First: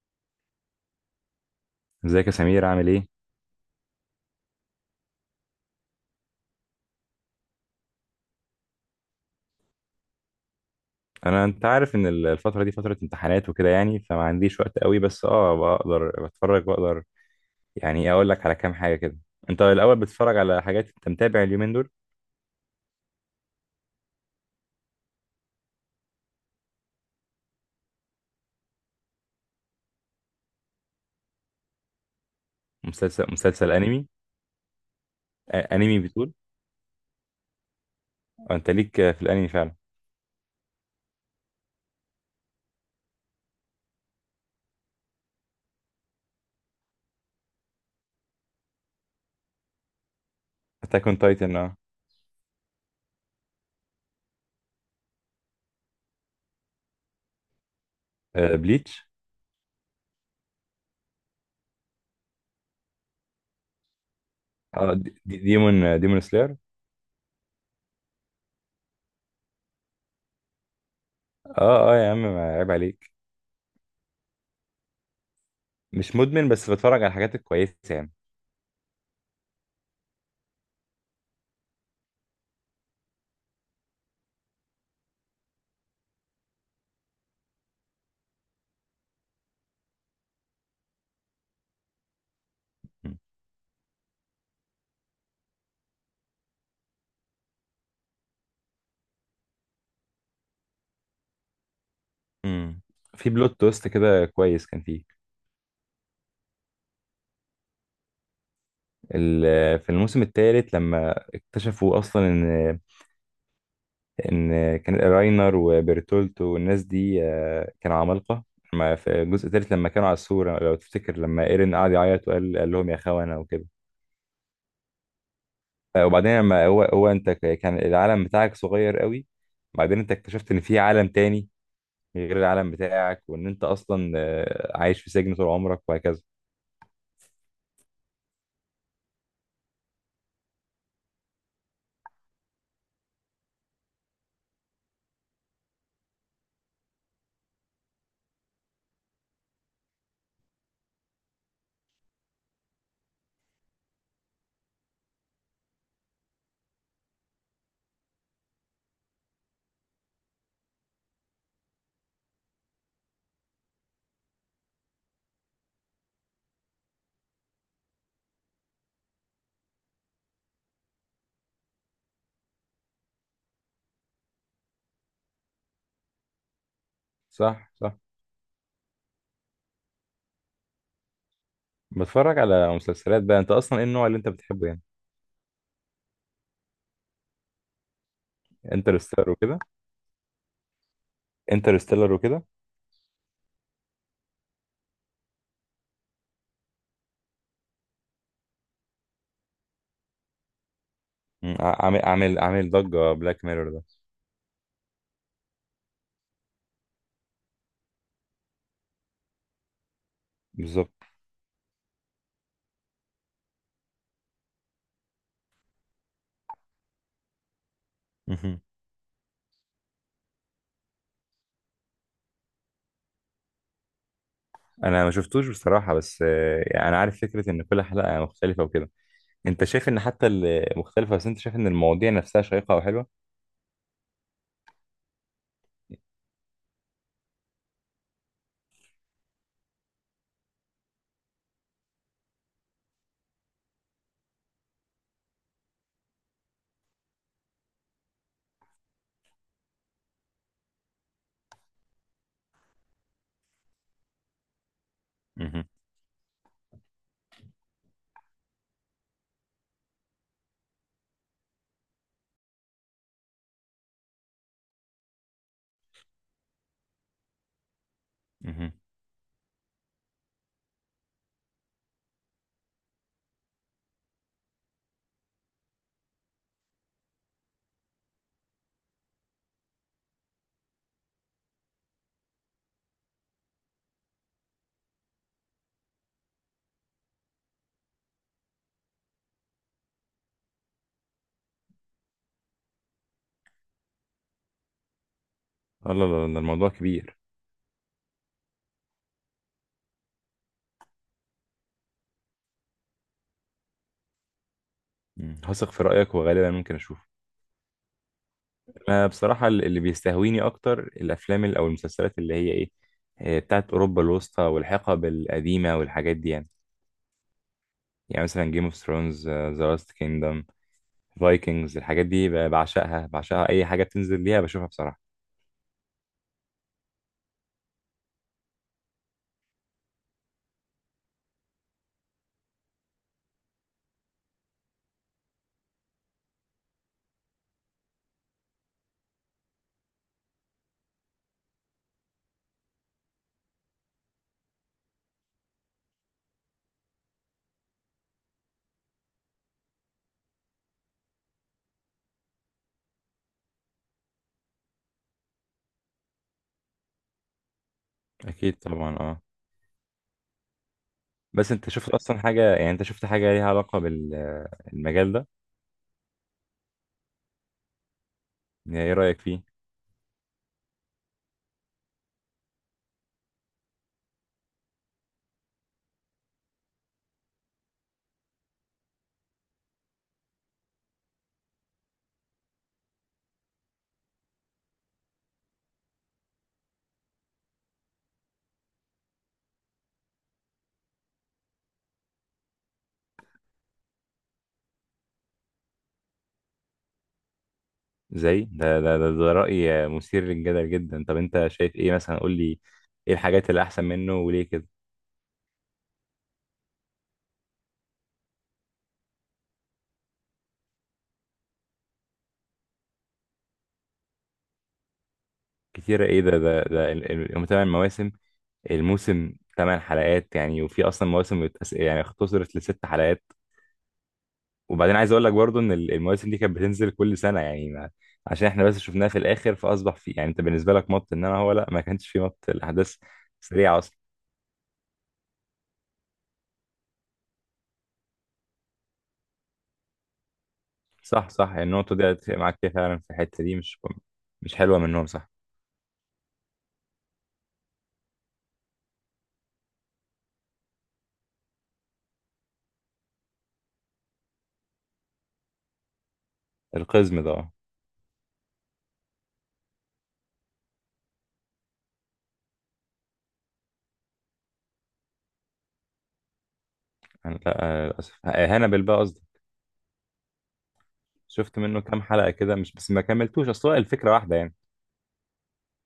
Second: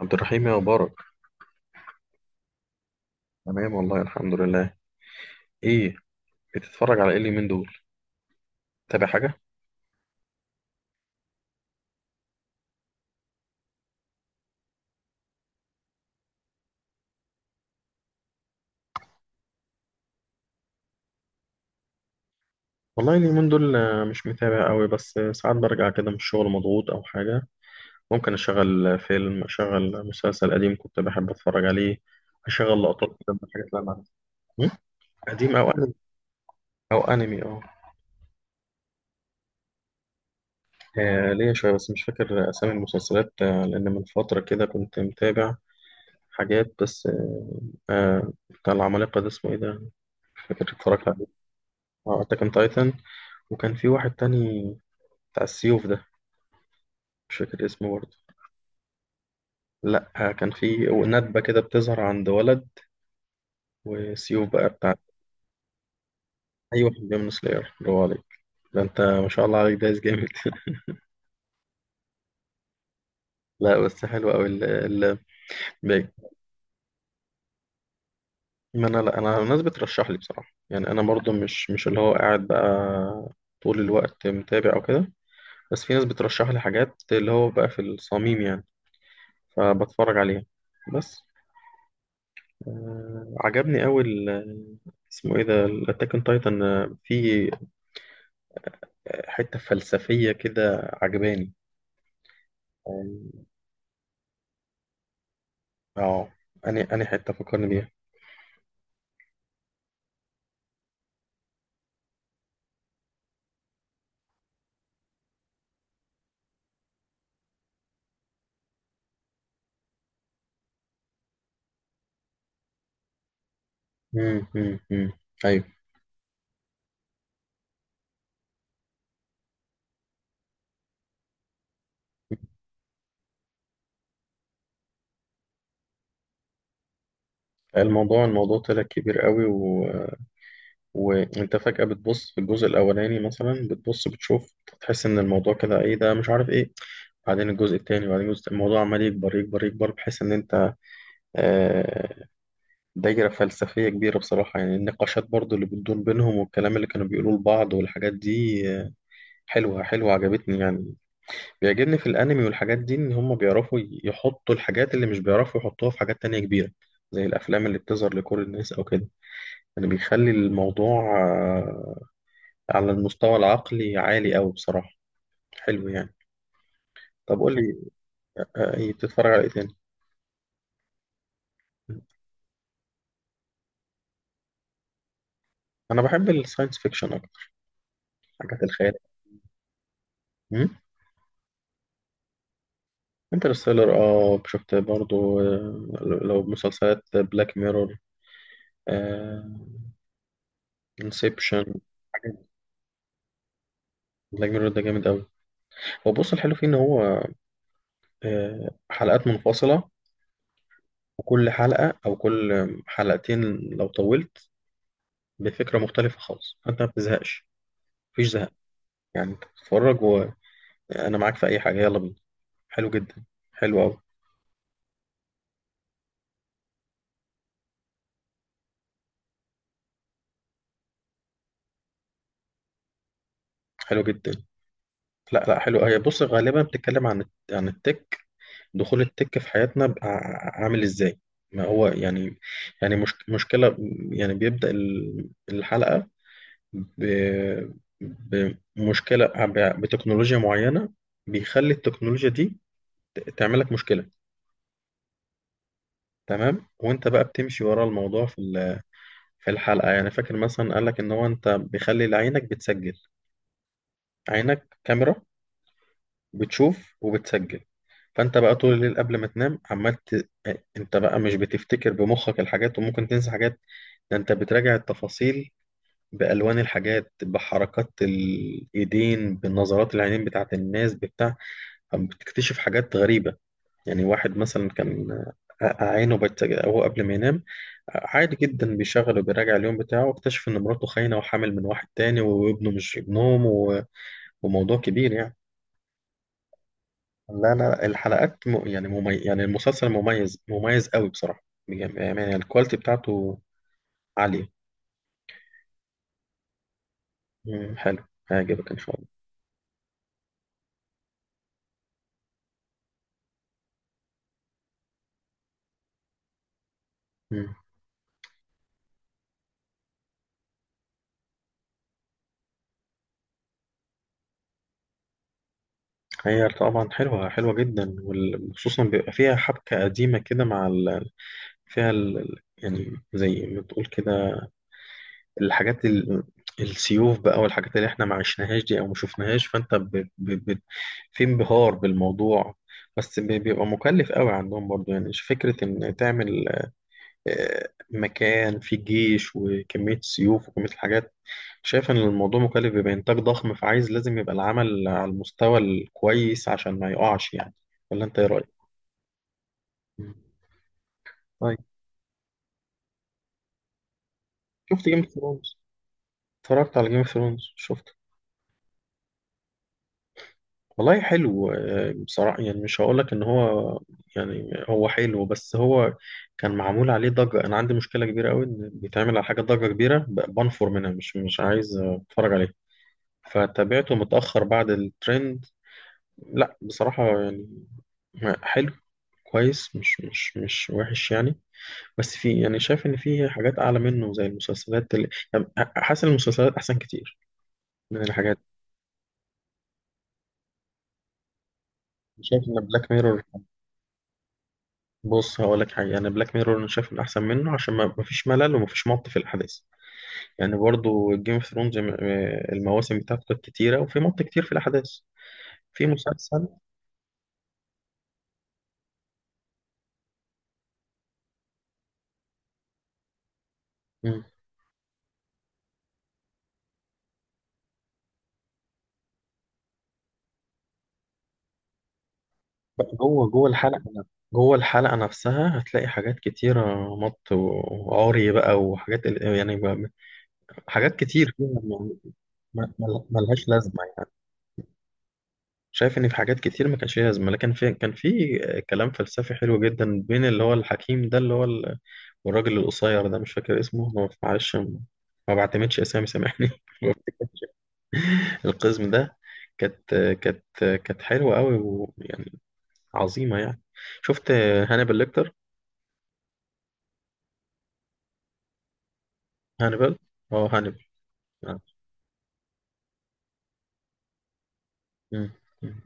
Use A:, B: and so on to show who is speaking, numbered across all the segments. A: عبد الرحيم يا مبارك.
B: ازيك يا سمير؟ عامل ايه؟
A: تمام والله الحمد لله. ايه؟ بتتفرج على ايه اليومين دول؟ تابع حاجة؟
B: انت عارف ان الفتره دي فتره امتحانات وكده يعني، فما عنديش وقت قوي، بس بقدر بتفرج بقدر. يعني إيه، اقول لك على كام حاجه كده. انت الاول بتتفرج على حاجات؟ انت متابع اليومين دول؟
A: والله اليومين دول، مش متابع قوي. بس ساعات برجع كده من الشغل مضغوط او حاجة. ممكن اشغل فيلم، اشغل مسلسل قديم كنت بحب اتفرج عليه. اشغل لقطات
B: مسلسل
A: كده من الحاجات
B: مسلسل
A: اللي انا عارفها.
B: انمي؟
A: م؟ قديم او
B: آه،
A: انمي.
B: انمي بتقول.
A: او انمي اه.
B: آه، انت ليك، في الانمي فعلا.
A: ليا شوية بس مش فاكر اسامي المسلسلات. لان من فترة كده كنت متابع حاجات بس. بتاع العمالقة ده اسمه ايه ده؟ مش فاكر
B: اتاك
A: اتفرجت
B: اون
A: عليه.
B: تايتن، اه.
A: اه، اتاك اون تايتن. وكان في واحد تاني، بتاع السيوف ده، مش فاكر اسمه برضه.
B: آه، بليتش.
A: لا كان في ندبة كده بتظهر عند ولد وسيوف بقى
B: اه،
A: بتاع.
B: ديمون، ديمون سلاير.
A: أي واحد من سلاير، برافو عليك. ده انت ما شاء الله عليك دايس جامد
B: اه اه يا عم، ما عيب عليك.
A: لا بس حلو قوي ال باقي.
B: مش مدمن، بس بتفرج على الحاجات الكويسه يعني.
A: ما انا لا، انا الناس بترشح لي بصراحة، يعني انا برضه مش اللي هو قاعد بقى طول الوقت متابع او كده. بس في ناس بترشح لي حاجات اللي هو بقى في الصميم يعني، فبتفرج عليها بس.
B: م-
A: عجبني قوي ال-، اسمه ايه ده، الاتاك اون تايتن. في حتة فلسفية كده عجباني
B: م. في
A: يعني
B: بلوت تويست كده كويس كان فيه.
A: اه. أني حتة فكرني بيها.
B: في الموسم الثالث لما اكتشفوا اصلا ان كان راينر وبرتولتو والناس دي، آه، كانوا عمالقه. لما في الجزء الثالث، لما كانوا على السور، لو تفتكر لما ايرين قعد يعيط وقال لهم يا خونه وكده.
A: مم، مم، مم. أيوه.
B: آه، وبعدين لما كان العالم بتاعك صغير قوي. بعدين انت اكتشفت ان في عالم تاني غير العالم بتاعك، وان انت اصلا، آه، عايش في سجن طول عمرك وهكذا.
A: الموضوع طلع كبير قوي و... وأنت فجأة بتبص في الجزء الأولاني مثلا، بتبص بتشوف، تحس إن الموضوع كده إيه ده، مش عارف إيه. بعدين الجزء التاني، بعدين الجزء، الموضوع عمال يكبر يكبر يكبر بحيث إن أنت آه، دايرة فلسفية كبيرة بصراحة. يعني النقاشات برضو اللي بتدور بينهم والكلام اللي كانوا بيقولوه لبعض والحاجات دي حلوة حلوة، عجبتني يعني. بيعجبني في الانمي والحاجات دي ان هم بيعرفوا يحطوا الحاجات اللي مش بيعرفوا يحطوها في حاجات تانية كبيرة زي الافلام اللي بتظهر لكل الناس او كده. يعني بيخلي الموضوع على المستوى العقلي عالي قوي بصراحة. حلو يعني. طب قول
B: صح
A: لي،
B: صح.
A: إيه بتتفرج على ايه تاني؟
B: بتفرج على مسلسلات بقى. انت اصلا ايه النوع اللي انت بتحبه يعني؟
A: انا بحب الساينس فيكشن اكتر، حاجات الخيال.
B: انترستيلر وكده.
A: امم.
B: انترستيلر وكده.
A: انترستيلر اه، شفت برضو. لو مسلسلات، بلاك ميرور،
B: مم.
A: انسبشن.
B: عامل ضجة بلاك ميرور ده.
A: بلاك ميرور ده جامد قوي. هو بص، الحلو فيه ان هو حلقات منفصلة،
B: بالظبط.
A: وكل حلقة أو كل حلقتين لو طولت بفكرة مختلفة خالص، فأنت ما بتزهقش، مفيش زهق.
B: مهم.
A: يعني أنت بتتفرج وأنا معاك في أي حاجة، يلا بينا. حلو جدا. حلو أوي.
B: انا ما شفتوش بصراحة، بس آه، يعني انا عارف فكرة ان كل حلقة مختلفة وكده. انت شايف ان حتى المختلفة، بس انت شايف ان المواضيع نفسها شيقة او حلوة؟
A: حلو جدا. لا لا، حلو. هي بص، غالبا بتتكلم عن عن التك، دخول التك في حياتنا بقى عامل إزاي. ما هو يعني، يعني مش مشكلة. يعني بيبدأ الحلقة ب- بمشكلة، بتكنولوجيا معينة، بيخلي التكنولوجيا دي تعمل لك مشكله.
B: مهم.
A: تمام وانت بقى بتمشي ورا الموضوع في في الحلقه. يعني فاكر مثلا قال لك ان هو، انت بيخلي عينك بتسجل، عينك كاميرا بتشوف وبتسجل، فانت بقى
B: مهم.
A: طول الليل قبل ما تنام عمال ت... انت بقى مش بتفتكر بمخك الحاجات وممكن تنسى حاجات. ده انت بتراجع التفاصيل، بالوان الحاجات، بحركات الايدين، بنظرات العينين بتاعت الناس بتاع. بتكتشف حاجات غريبه. يعني واحد مثلا كان عينه بت... هو قبل ما ينام عادي جدا بيشغل وبيراجع اليوم بتاعه، واكتشف ان مراته خاينة وحامل من واحد تاني وابنه مش ابنهم و... وموضوع كبير يعني.
B: لا لا لا، ده الموضوع كبير.
A: لا لا، الحلقات م... يعني ممي... يعني المسلسل مميز، مميز قوي بصراحة بجد. يعني الكواليتي بتاعته عالية.
B: مم. هثق في رأيك، وغالبا ممكن اشوفه.
A: مم، حلو. هيعجبك ان شاء الله.
B: انا بصراحة اللي بيستهويني اكتر الافلام او المسلسلات اللي هي ايه، آه، بتاعت اوروبا الوسطى والحقب القديمة والحاجات دي يعني.
A: مم.
B: يعني مثلا جيم اوف ثرونز، ذا لاست كينجدم، فايكنجز، الحاجات دي بعشقها، اي حاجه بتنزل ليها بشوفها بصراحه.
A: هي طبعا حلوة، حلوة جدا، وخصوصا بيبقى فيها حبكة قديمة كده مع ال... فيها ال... يعني زي ما تقول كده، الحاجات ال... السيوف بقى والحاجات اللي احنا ما عشناهاش دي او ما شفناهاش، فانت ب... ب... ب... في انبهار بالموضوع. بس بيبقى مكلف قوي عندهم برضو. يعني فكرة ان تعمل مكان فيه جيش وكمية سيوف وكمية الحاجات. شايف ان الموضوع مكلف، بيبقى انتاج ضخم، فعايز لازم يبقى العمل على المستوى الكويس عشان ما يقعش يعني. ولا انت ايه رأيك؟
B: اكيد طبعا، اه.
A: مم.
B: بس
A: طيب،
B: انت شفت اصلا حاجه، يعني انت شفت حاجه ليها علاقه
A: شفت جيم اوف
B: بالمجال ده؟
A: ثرونز؟ اتفرجت على جيم اوف ثرونز شفت.
B: يعني ايه رايك فيه؟
A: والله حلو، بصراحة. يعني مش هقولك إن هو، يعني هو حلو بس هو كان معمول عليه ضجة. أنا عندي مشكلة كبيرة أوي إن بيتعمل على حاجة ضجة كبيرة، بنفر منها، مش عايز أتفرج عليه. فتابعته متأخر بعد الترند. لا بصراحة يعني حلو، كويس، مش وحش يعني. بس في، يعني شايف إن في حاجات أعلى منه زي المسلسلات اللي يعني حاسس إن المسلسلات أحسن كتير من الحاجات.
B: زي ده، راي مثير للجدل جدا. طب انت شايف ايه مثلا؟ قول
A: شايف
B: لي،
A: إن بلاك
B: ايه
A: ميرور،
B: الحاجات اللي احسن منه وليه كده؟
A: بص هقول لك حاجه، انا بلاك ميرور انا شايف انه احسن منه عشان ما مفيش ملل ومفيش مط في الاحداث. يعني برضو جيم اوف ثرونز المواسم بتاعته كانت كتيره وفي مط كتير في الاحداث. في
B: كتير ايه؟
A: مسلسل.
B: هم تمن مواسم، الموسم ثمان حلقات يعني، وفي اصلا مواسم يعني اختصرت لست حلقات.
A: مم.
B: وبعدين عايز اقول لك برضو ان المواسم دي كانت بتنزل كل سنه يعني، ما عشان احنا بس شفناها في الاخر، فاصبح في، يعني انت بالنسبه لك مط. ان انا هو، لا، ما كانش في مط الاحداث.
A: بقى جوه، جوه
B: سريعه
A: الحلقه،
B: اصلا.
A: جوه الحلقه نفسها هتلاقي حاجات كتيره، مط وعري بقى وحاجات ال-، يعني بقى-، حاجات
B: صح
A: كتير فيها
B: صح، يعني النقطه
A: يعني.
B: دي اتفق معاك فيها فعلا، في الحته
A: ملهاش
B: دي مش...
A: لازمه يعني.
B: مش حلوه منهم، صح.
A: شايف ان في حاجات كتير ما كانش ليها لازمه، لكن في، كان في كلام فلسفي حلو جدا بين اللي هو الحكيم ده اللي هو، والراجل القصير ده مش فاكر اسمه، ما بفعلش، ما بعتمدش اسامي سامحني.
B: القزم ده، اه.
A: القزم ده، كانت كانت كانت حلوه قوي ويعني عظيمه يعني. شفت هانيبال ليكتر؟
B: لا، آه، للاسف، آه، هانبل بقى قصدي.
A: هانيبال، اه هانيبال.
B: شفت
A: آه.
B: منه كام حلقه كده مش بس، ما كملتوش، اصل هو الفكره واحده يعني.
A: مم. مم.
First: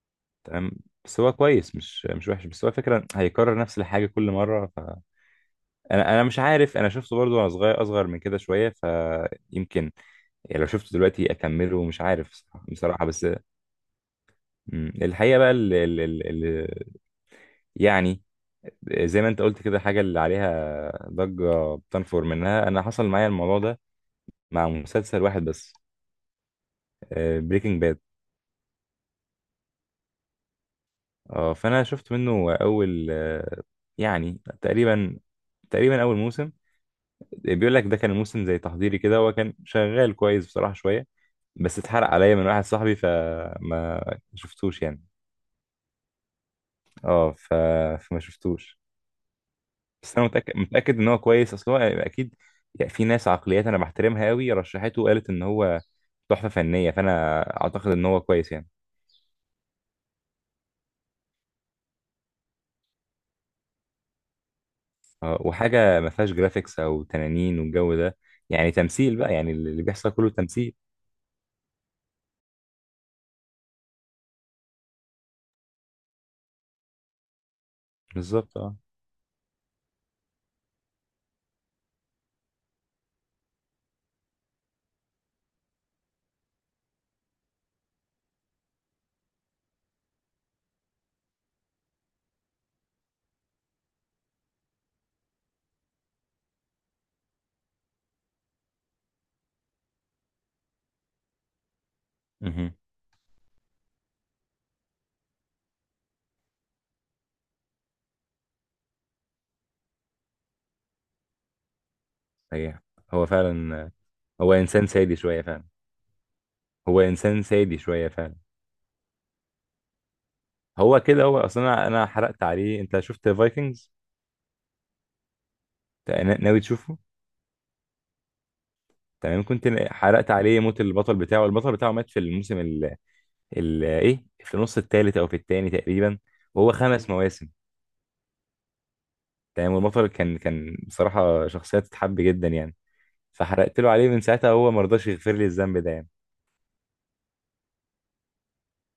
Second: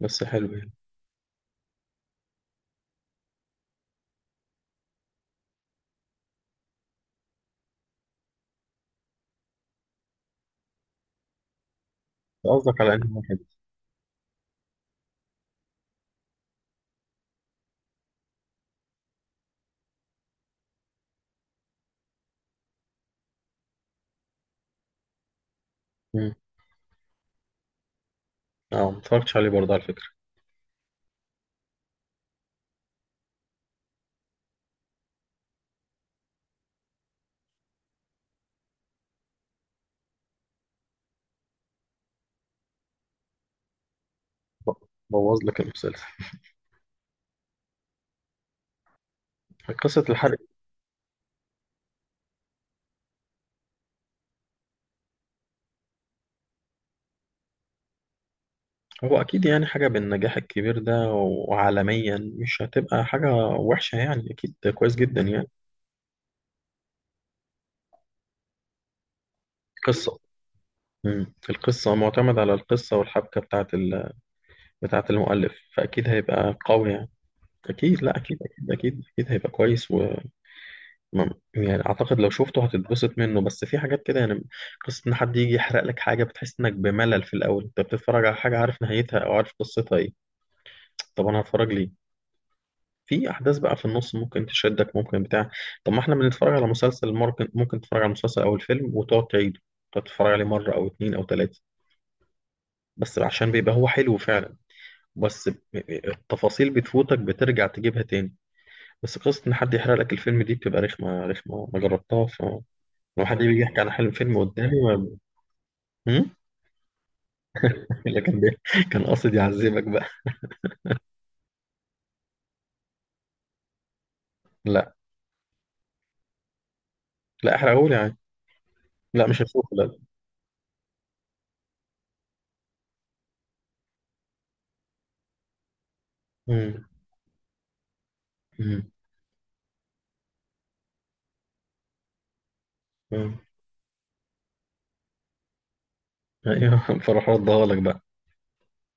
A: بس حلو
B: تمام.
A: يعني.
B: بس هو كويس، مش وحش، بس هو فكرة هيكرر نفس الحاجة كل مرة، فأنا مش عارف. أنا شفته برضو وأنا صغير، أصغر من كده شوية، فيمكن، يعني لو شفته دلوقتي اكمله مش عارف
A: قصدك على
B: بصراحه
A: انهي
B: بس.
A: واحد؟
B: مم. الحقيقه بقى، ال ال ال ال يعني، زي ما انت قلت كده، حاجه اللي عليها ضجه بتنفر منها. انا حصل معايا الموضوع ده مع مسلسل واحد بس:
A: مم.
B: بريكنج باد.
A: اه، ما اتفرجتش عليه برضه على فكره.
B: اه، فانا شفت منه اول، آه، يعني تقريبا، تقريبا اول موسم. بيقول لك ده كان موسم زي تحضيري كده. هو كان شغال كويس بصراحه شويه، بس اتحرق عليا من واحد صاحبي فما
A: ب-
B: شفتوش يعني.
A: بوظ لك المسلسل.
B: اه ف... فما شفتوش.
A: قصة
B: بس انا
A: الحرق.
B: متاكد ان هو كويس. اصل هو اكيد، يعني في ناس عقليات انا بحترمها قوي رشحته وقالت ان هو تحفه فنيه، فانا اعتقد ان هو كويس يعني.
A: هو أكيد يعني، حاجة بالنجاح الكبير ده وعالميا مش هتبقى حاجة وحشة يعني، أكيد كويس جدا
B: آه،
A: يعني.
B: وحاجه ما فيهاش جرافيكس او تنانين والجو ده، يعني تمثيل بقى، يعني اللي بيحصل
A: قصة.
B: كله تمثيل.
A: مم. القصة معتمد على القصة والحبكة بتاعة ال... بتاعة المؤلف، فأكيد هيبقى قوي يعني. أكيد، لا أكيد
B: بالظبط،
A: أكيد
B: اه.
A: أكيد أكيد هيبقى كويس و يعني أعتقد لو شفته هتتبسط منه بس في حاجات كده يعني. قصة إن حد يجي يحرق لك حاجة بتحس إنك بملل في الأول، أنت بتتفرج على حاجة عارف نهايتها أو عارف قصتها إيه. طب أنا هتفرج ليه؟ في أحداث بقى في النص ممكن تشدك، ممكن بتاع. طب ما إحنا بنتفرج على مسلسل، ممكن تتفرج على مسلسل أو الفيلم وتقعد تعيده، تقعد تتفرج عليه مرة أو اتنين أو تلاتة
B: مهم.
A: بس عشان بيبقى هو حلو فعلا. بس التفاصيل بتفوتك، بترجع تجيبها تاني. بس قصة إن حد يحرق لك الفيلم دي بتبقى رخمة، رخمة، ما جربتها. فلو
B: صحيح، هو
A: حد بيجي يحكي
B: فعلا.
A: عن حلم فيلم
B: هو
A: قدامي
B: انسان سادي
A: ما...
B: شويه فعلا.
A: هم؟
B: هو انسان سادي شويه
A: لا
B: فعلا.
A: كان بي... كان قاصد يعذبك بقى.
B: هو كده، هو اصلا انا حرقت عليه. انت شفت فايكنجز؟
A: لا
B: ناوي تشوفه؟
A: لا، احرقهولي يعني، لا مش
B: تمام. كنت
A: هشوفه لا.
B: حرقت عليه موت البطل بتاعه. مات في الموسم ايه، في النص الثالث او في الثاني تقريبا. وهو
A: مم.
B: خمس مواسم.
A: مم.
B: تمام. والبطل كان بصراحه شخصيه تتحب جدا يعني.
A: مم.
B: فحرقت له عليه، من ساعتها هو ما رضاش يغفر لي الذنب ده يعني.
A: ايوه فراح ردها لك بقى.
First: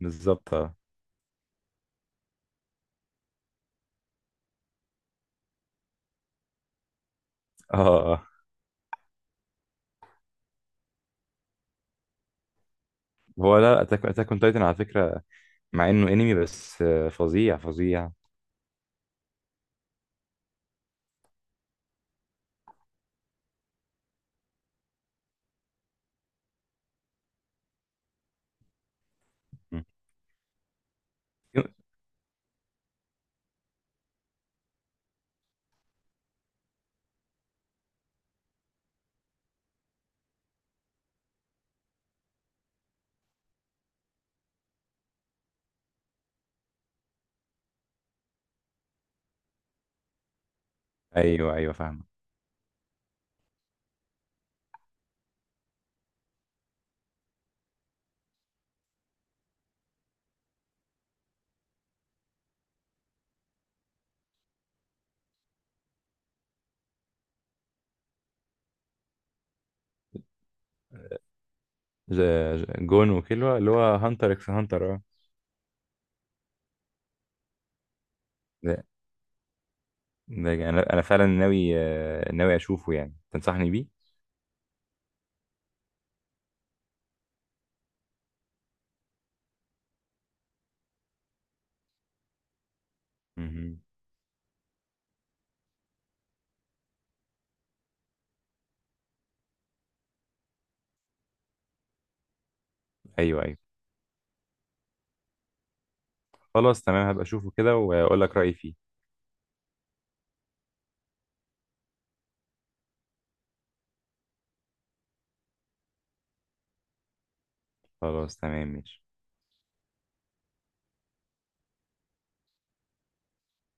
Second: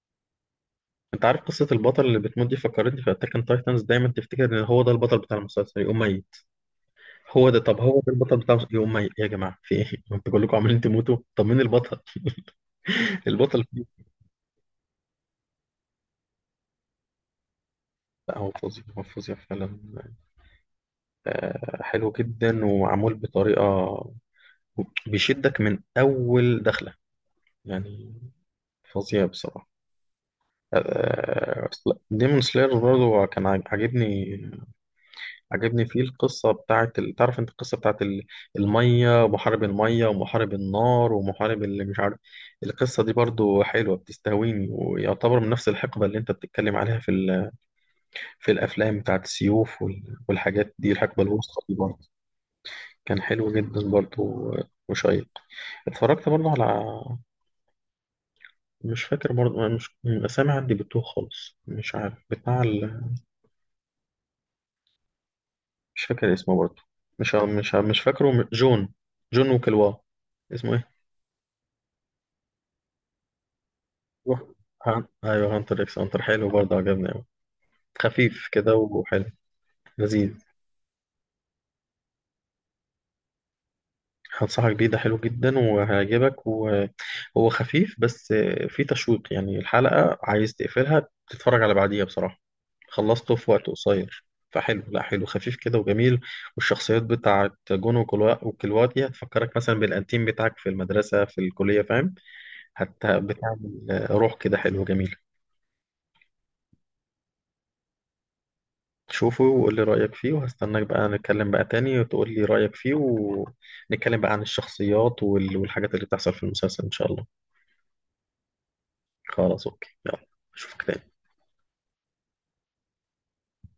B: بالظبط، اه.
A: انت عارف قصة البطل اللي بتموت دي فكرتني في اتاك اون تايتنز، دايما تفتكر ان هو ده البطل بتاع المسلسل يقوم ميت. هو ده،
B: اه
A: طب هو
B: اه
A: ده البطل
B: آه.
A: بتاع المسلسل يقوم ميت، يا جماعة في ايه انتوا كلكم عمالين تموتوا، طب مين البطل؟
B: هو
A: البطل.
B: لا، اتاك اون تايتن على فكره، مع انه انمي، بس آه، فظيع فظيع.
A: لا هو فظيع، هو فظيع فعلا، حلو جدا ومعمول بطريقة بيشدك من أول دخلة، يعني فظيع بصراحة.
B: مم.
A: لا، ديمون سلاير برضه كان عاجبني. عاجبني فيه القصة بتاعت ال-، تعرف انت القصة بتاعت ال-، المية ومحارب المية ومحارب النار ومحارب اللي مش عارف. القصة دي برضه حلوة، بتستهويني، ويعتبر من نفس الحقبة اللي انت بتتكلم عليها في ال-، في الأفلام بتاعت السيوف وال- والحاجات دي الحقبة
B: ايوه
A: الوسطى
B: ايوه
A: دي
B: فاهم.
A: برضه. كان حلو جدا برضه وشيق. اتفرجت برضه على، مش فاكر برضه، مش الأسامي عندي بتوه خالص، مش عارف بتاع ال... مش فاكر اسمه برضه. مش ع-، مش ع-، مش فاكره م-، جون، جون وكلوا، اسمه ايه؟
B: ج- جون وكيلوا اللي هو هانتر
A: روح،
B: اكس هانتر، اه.
A: ها- ايوه، هانتر اكس هانتر حلو برضه، عجبني أوي. خفيف كده
B: ده
A: وحلو، لذيذ.
B: ده انا فعلا ناوي اشوفه يعني، تنصحني بيه؟
A: هنصحك بيه، ده حلو جدا وهيعجبك، وهو خفيف بس فيه تشويق. يعني الحلقة عايز تقفلها تتفرج على بعديها بصراحة، خلصته في وقت
B: مهم.
A: قصير. فحلو، لا حلو، خفيف كده وجميل. والشخصيات بتاعت جون وكلواتي هتفكرك مثلا بالأنتيم بتاعك في المدرسة في الكلية فاهم. حتى
B: ايوه، أيوه.
A: بتعمل روح كده حلو جميل.
B: خلاص تمام، هبقى اشوفه كده واقول لك رأيي فيه.
A: شوفه وقول لي رأيك فيه، وهستناك بقى، نتكلم بقى تاني وتقول لي رأيك فيه، ونتكلم بقى عن الشخصيات وال- والحاجات اللي بتحصل في المسلسل إن شاء الله.
B: خلاص تمام ماشي.
A: خلاص اوكي يلا. اشوفك تاني.